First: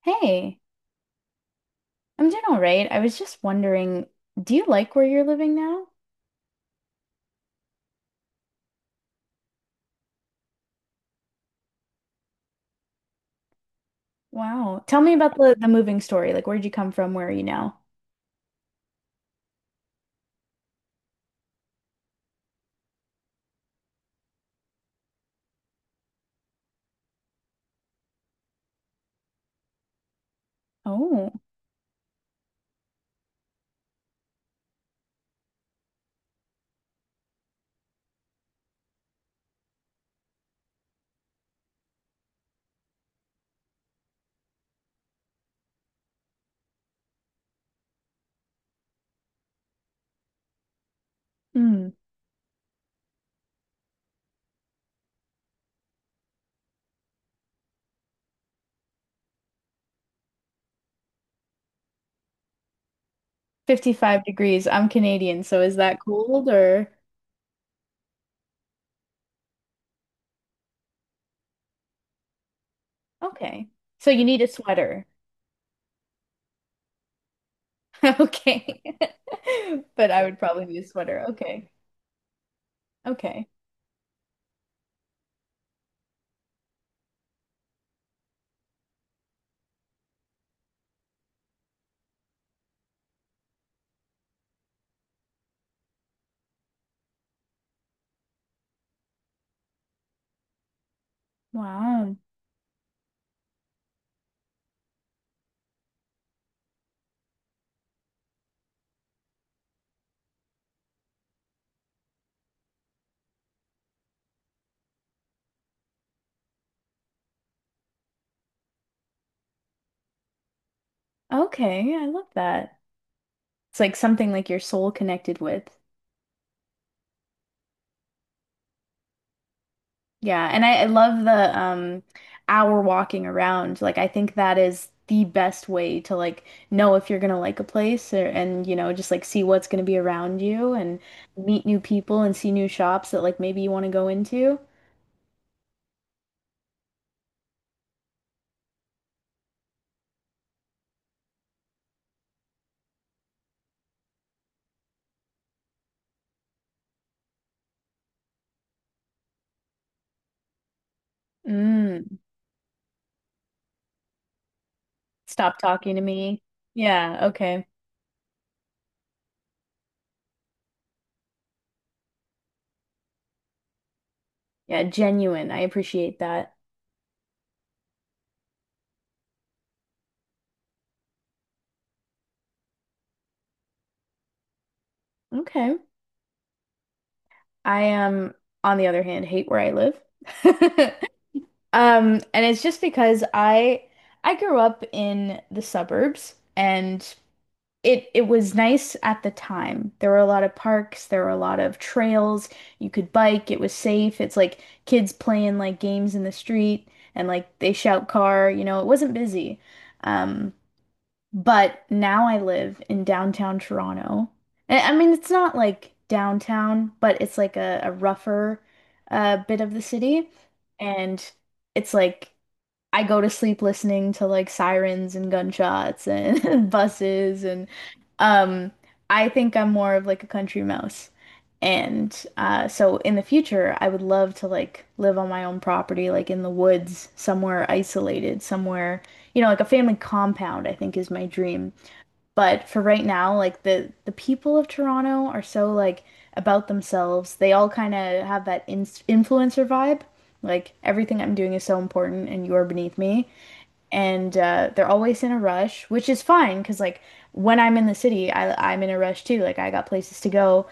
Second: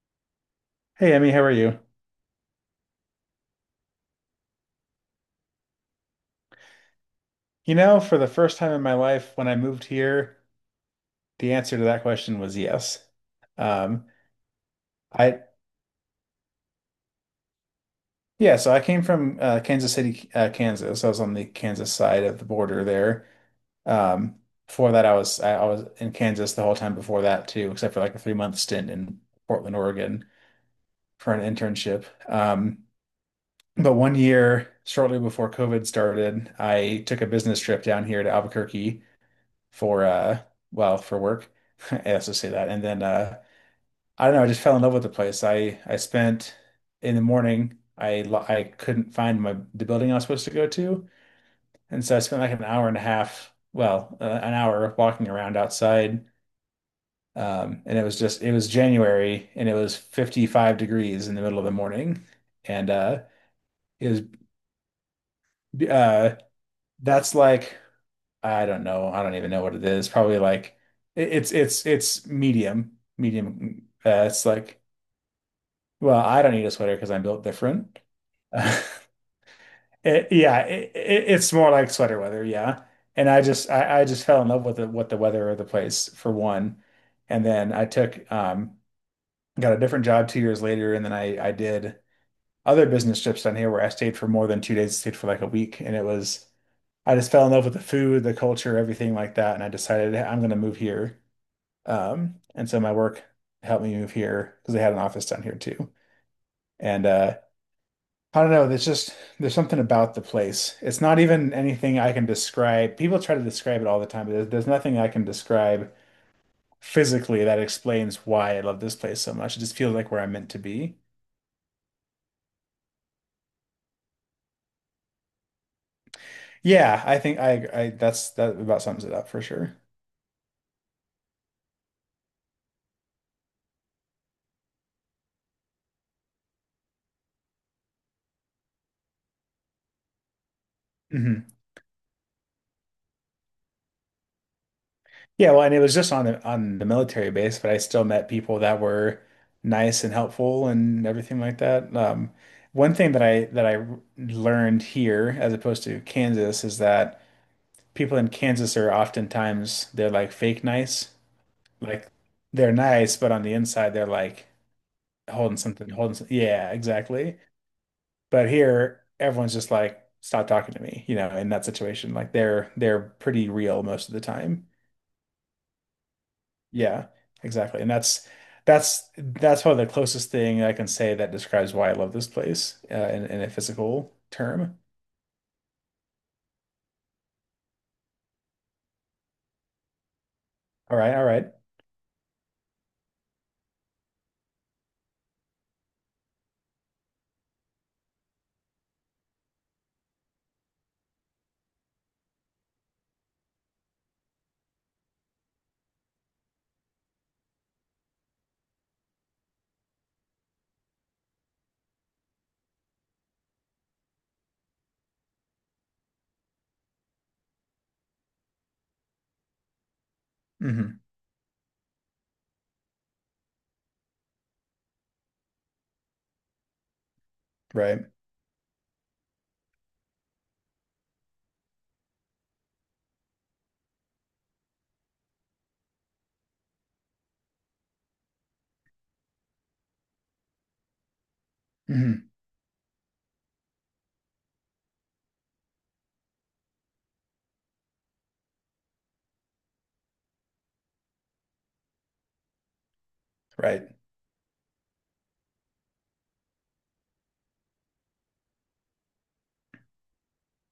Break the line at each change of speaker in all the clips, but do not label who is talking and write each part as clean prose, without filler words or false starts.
Hey,
Hey Emmy, how are you?
I'm doing all right. I was just wondering, do you like where you're living now?
You know, for the first time in my life, when I moved here, the answer to that question was yes. Um,
Wow. Tell me about
I
the moving story. Like, where'd you come from? Where are you now?
yeah, so I came from Kansas City, Kansas. I was on the Kansas side of the border there. Um, Before that, I was in Kansas the whole time before that too, except for like a 3 month stint in Portland, Oregon
Oh,
for an internship. But one year, shortly before COVID started, I took a business trip down here to Albuquerque for uh for work. I also say that. And then, I don't know, I just fell in love with the place. I spent in the morning I lo- I couldn't find my the building I was supposed to go to.
hmm.
And so I spent like an hour walking around outside. And it was just it was January and it was 55 degrees in the middle of the morning. And it
55
was
degrees. I'm Canadian, so is that
uh
cold or
that's like I don't know. I don't even know what it is. Probably like it's medium,
okay.
medium.
So you need
It's
a
like,
sweater.
well, I don't need a sweater because I'm built different.
Okay. But I
It,
would
yeah,
probably need a
it, it,
sweater.
it's
Okay.
more like sweater weather. Yeah, and I
Okay.
just I, I just fell in love with the what the weather of the place for one, and then I took got a different job 2 years later, and then I did other business trips down here where I stayed for more than 2 days. Stayed for like a week, and it was I just fell in love with the food, the culture, everything like that, and I decided, "Hey, I'm gonna move here."
Wow.
And so my work helped me move here because they had an office down here too. And I don't know, there's something about the place. It's not even anything I can describe. People try to describe it all the time, but there's nothing I can describe physically that explains why I love this place so much. It just feels like where I'm meant to be.
Okay. I love that. It's like something like your soul connected with.
Yeah, I think I that's that about sums it up for sure.
Yeah, and I love the hour walking around. Like I think that is the best way to like know if you're gonna like a place or, and you know just like see what's gonna be around you and
Mhm.
meet new people and see new shops that like maybe you want to go into.
Yeah, well, and it was just on the military base, but I still met people that were nice and helpful and everything like that. One thing that I learned here, as opposed to Kansas, is that people in Kansas are oftentimes they're like fake nice, like
Mm,
they're nice, but on the inside they're like holding
stop
something,
talking to
holding some,
me.
yeah,
Yeah,
exactly.
okay.
But here, everyone's just like, stop talking to me, you know, in that situation, like they're pretty real most of the time.
Yeah, genuine. I appreciate that.
Yeah, exactly. And that's probably the closest thing I can say that describes why I love this place in a physical term.
Okay. I on the other hand hate where I live.
All right, all right.
And it's just because I grew up in the suburbs and it was nice at the time. There were a lot of parks, there were a lot of trails. You could bike, it was safe. It's like kids playing like games in the street and like they shout car, you know, it wasn't busy. Um, but now I live in downtown Toronto. And I mean, it's not like downtown, but it's like a rougher bit of the city.
Mm-hmm.
And it's like I go to sleep listening to like sirens and gunshots and buses and
Right.
um I think I'm more of like a country mouse. And so in the future I would love to like live on my own property like in the woods somewhere isolated somewhere, you know, like a family compound I think is my dream.
Mm-hmm.
But for right now, like the people of Toronto are so like about themselves. They all kind of have that in influencer vibe. Like everything I'm doing is so important and you're beneath me.
Right.
And they're always in a rush, which is fine because like when I'm in the city, I'm in a rush too. Like I got places to go,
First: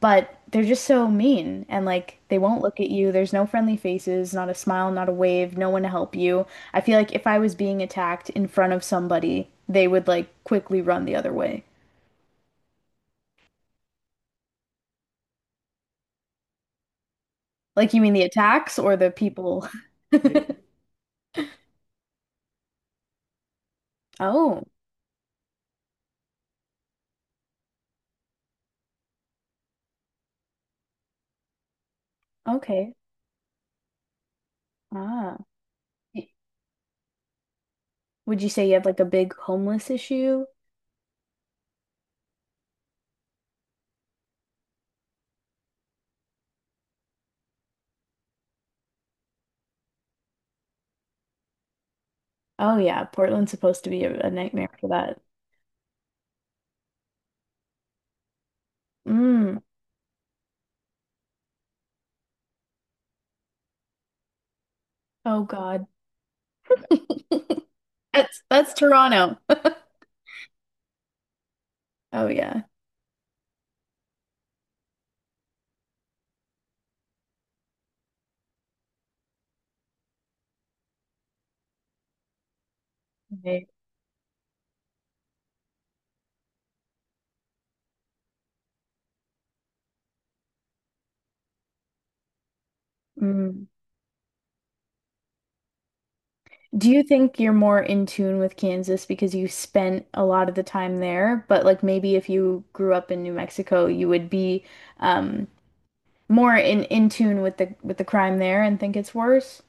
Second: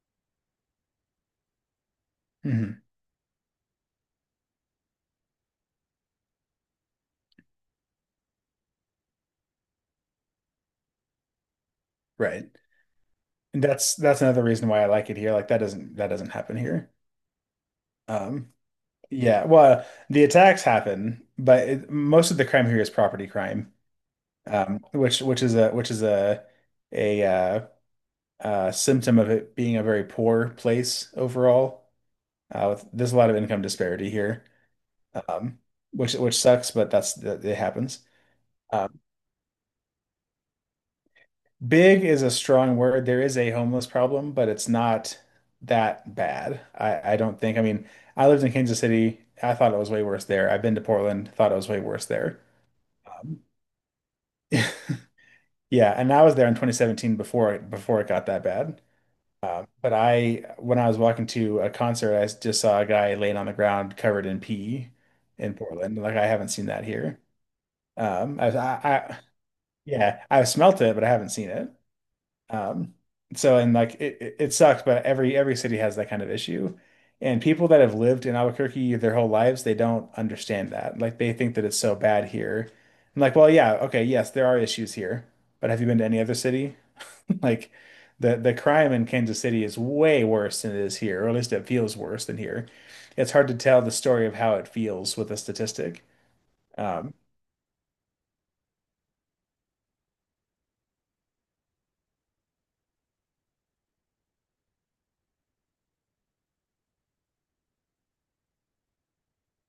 but they're just so mean and like they won't
Mm-hmm.
look at you. There's no friendly faces, not a smile, not a wave, no one to help you. I feel like if I was being attacked in front of somebody, they would like quickly run the other way.
Right. And that's another reason why I like it here. Like that doesn't happen here.
Like you mean the
Um
attacks or the
yeah,
people?
well, the attacks happen, but most of the crime here is property crime.
Oh,
Which is a symptom of it being a very poor place overall.
okay.
There's a lot of income disparity here,
Ah.
um, which
Y-
sucks, but that's that it happens.
Would you say you have like
Um,
a big homeless issue?
big is a strong word. There is a homeless problem, but it's not that bad. I don't think. I mean, I lived in Kansas City. I thought it was way worse there. I've been to Portland. Thought it was way worse there.
Oh yeah,
Um,
Portland's supposed to be a nightmare for that.
yeah, and I was there in 2017 before it got that bad.
Mm.
But when I was walking to a concert, I just saw a guy laying on the ground covered in pee
Oh
in
God.
Portland. Like I haven't seen that here. Um,
That's
I, I, I,
Toronto.
yeah, I've smelt it, but I haven't seen it.
Oh yeah.
Um, so, and like it sucks, but every city has that kind of issue. And people that have lived in Albuquerque their whole lives, they don't understand that. Like they think that it's so bad here. I'm like, well,
Right.
yeah, okay, yes, there are issues here, but have you been to any other city? Like the crime in Kansas City is way worse than it is here, or at least it feels worse than here. It's hard to
Mm.
tell the story of how it feels with a statistic.
Do you
Um,
think you're more in tune with Kansas because you spent a lot of the time there, but like maybe if you grew up in New Mexico, you would be um more in tune with the crime there and think it's worse?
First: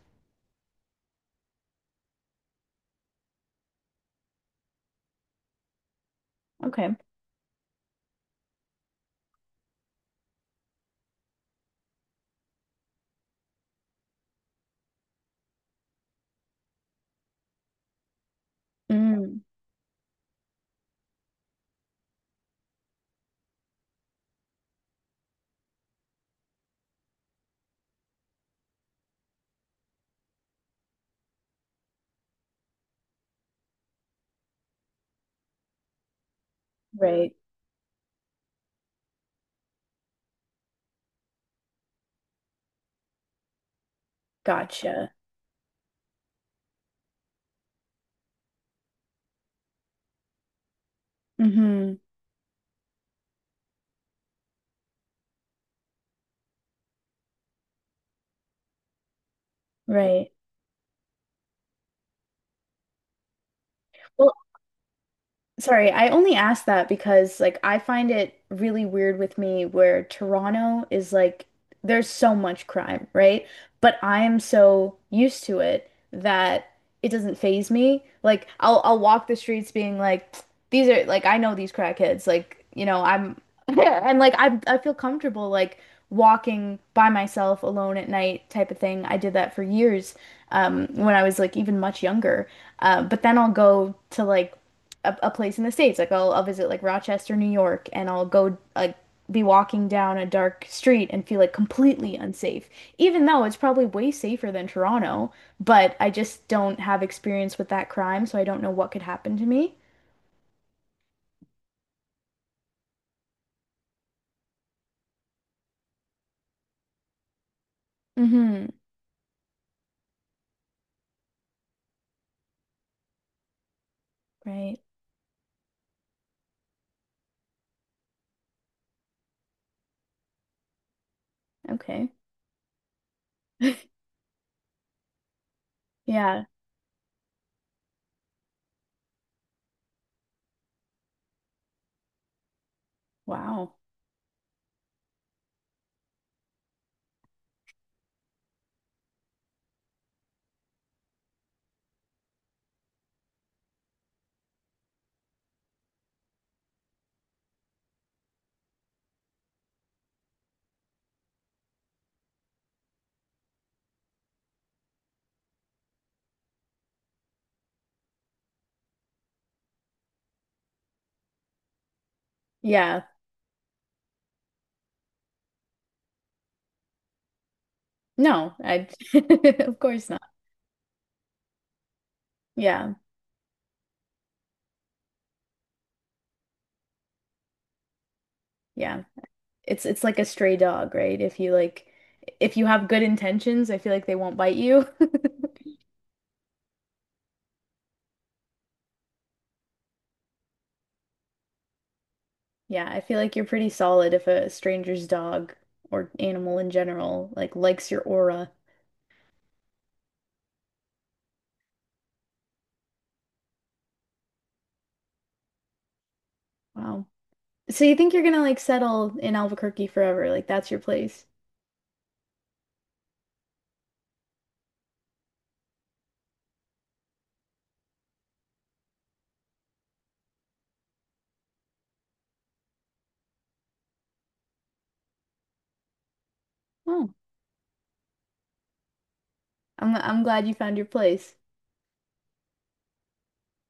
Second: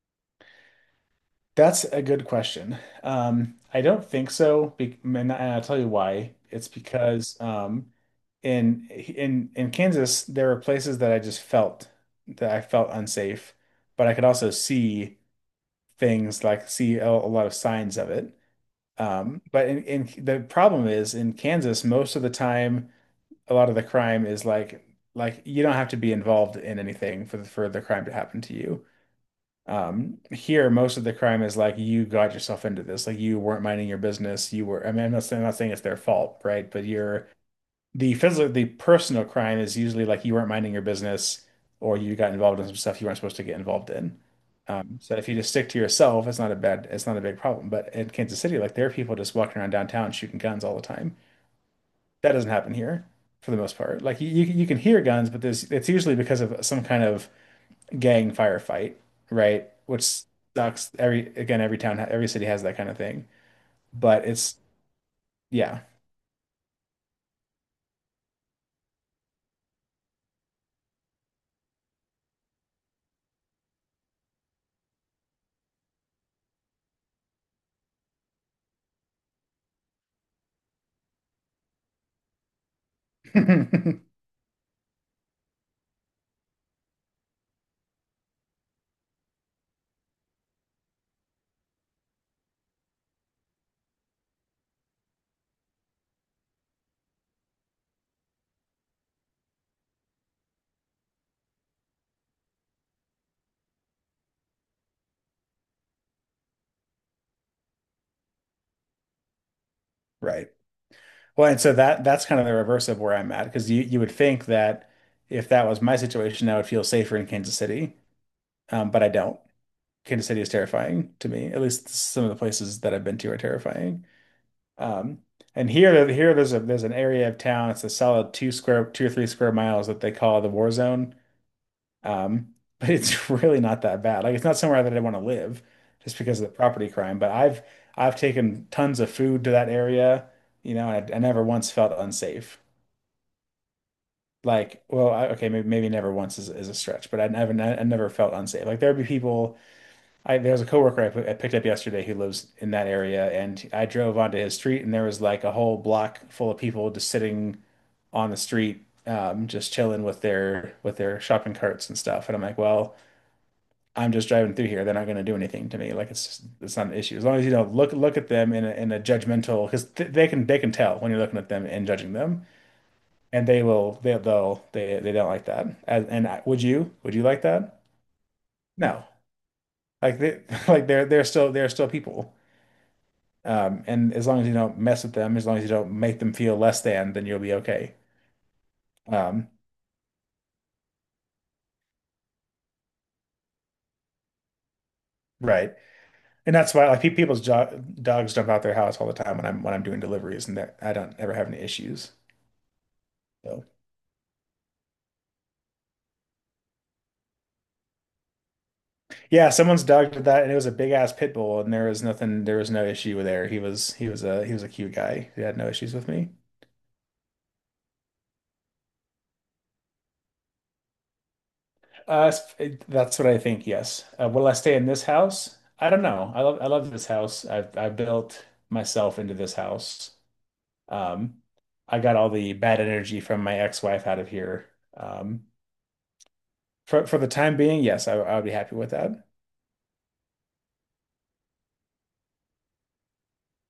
That's a good question. I don't think so, be and I'll tell you why. It's
Okay.
because in Kansas, there were places that I felt unsafe, but I could also see things like see a lot of signs of it.
Mm,
But in the problem is in Kansas, most of the time, a lot of the crime is like you don't have to be involved in anything for for the crime to happen to you. Here, most of the crime is like you got yourself into this, like you weren't minding your business. I mean, I'm not saying it's their fault, right? But you're
right.
the personal crime is usually like you weren't minding your business or you got involved in some stuff you weren't supposed to get involved in.
Gotcha.
So if you just stick to yourself, it's not a bad, it's not a big problem. But in Kansas City, like there are people just walking around downtown shooting guns all the time.
Mm-hmm.
That doesn't happen here for the most part. Like you can hear guns, but it's usually because of some kind of gang firefight, right? Which
Right.
sucks. Every again, every town, every city has that kind of thing, but
Well,
it's yeah,
sorry, I only asked that because like I find it really weird with me where Toronto is like there's so much crime, right? But I am so used to it that it doesn't faze me. Like I'll walk the streets being like these are like I know these crackheads. Like, you know, I'm and like I feel comfortable like walking by myself alone at night type of thing. I did that for years when I was like even much younger. But then I'll go to like a place in the states. Like I'll visit like Rochester, New York, and I'll go like be walking down a dark street and feel like completely unsafe, even though it's probably way safer than Toronto. But I just don't have experience with that crime, so I don't know what could happen to me.
right. Well, and so that that's kind of the reverse of where I'm at because you would think that if that was my situation, I would feel safer in Kansas City,
Mm-hmm.
but I don't. Kansas City is terrifying to me. At least some of the places that I've been to are terrifying.
Right.
Um, and here, there's a there's an area of town. It's a solid two square, two or three square miles that they call the war zone.
Okay.
But it's really not that bad. Like it's not somewhere that I want to live just because
Yeah.
of the property crime. But I've taken tons of food to that area, you know, and I never once felt unsafe.
Wow.
Like, okay, maybe never once is a stretch, but I never felt unsafe. Like there'd be people. I There was a coworker I picked up yesterday who lives in that area, and I drove onto his street, and there was like a whole block full of people just sitting on the street, just chilling with their shopping carts and stuff. And I'm like, well, I'm just driving through here. They're not going to do anything to me. Like it's not an issue as long as you don't look at them in in a judgmental, because th they can tell when you're looking at them and judging them,
Yeah.
and they will they they'll they don't like that. Would you would you like that?
No, I
No,
of course
like
not.
they like they're still people.
Yeah.
And as long as you don't mess with them, as long as you don't make them feel less than, then you'll be okay.
Yeah.
Um,
It's like a stray dog, right? If you like if you have good intentions, I feel like they won't bite you.
right. And that's why like pe- people's jo dogs jump out their house all the time when I'm doing deliveries, and that I don't ever have any issues.
Yeah, I feel like you're
So.
pretty solid if a stranger's dog or animal in general like likes your aura.
Yeah, someone's dog did that, and it was a big ass pit bull, and there was no issue there. He was a cute guy. He had no issues with me.
Wow. So you think you're gonna like settle in Albuquerque forever? Like that's your place?
Uh, that's what I think. Yes. Will I stay in this house? I don't know. I love this house. I built myself into this house. Um, I got all the bad energy from my ex-wife out of here. Um, for
Oh,
the time being, yes, I would be happy with that.
I'm glad you found your place.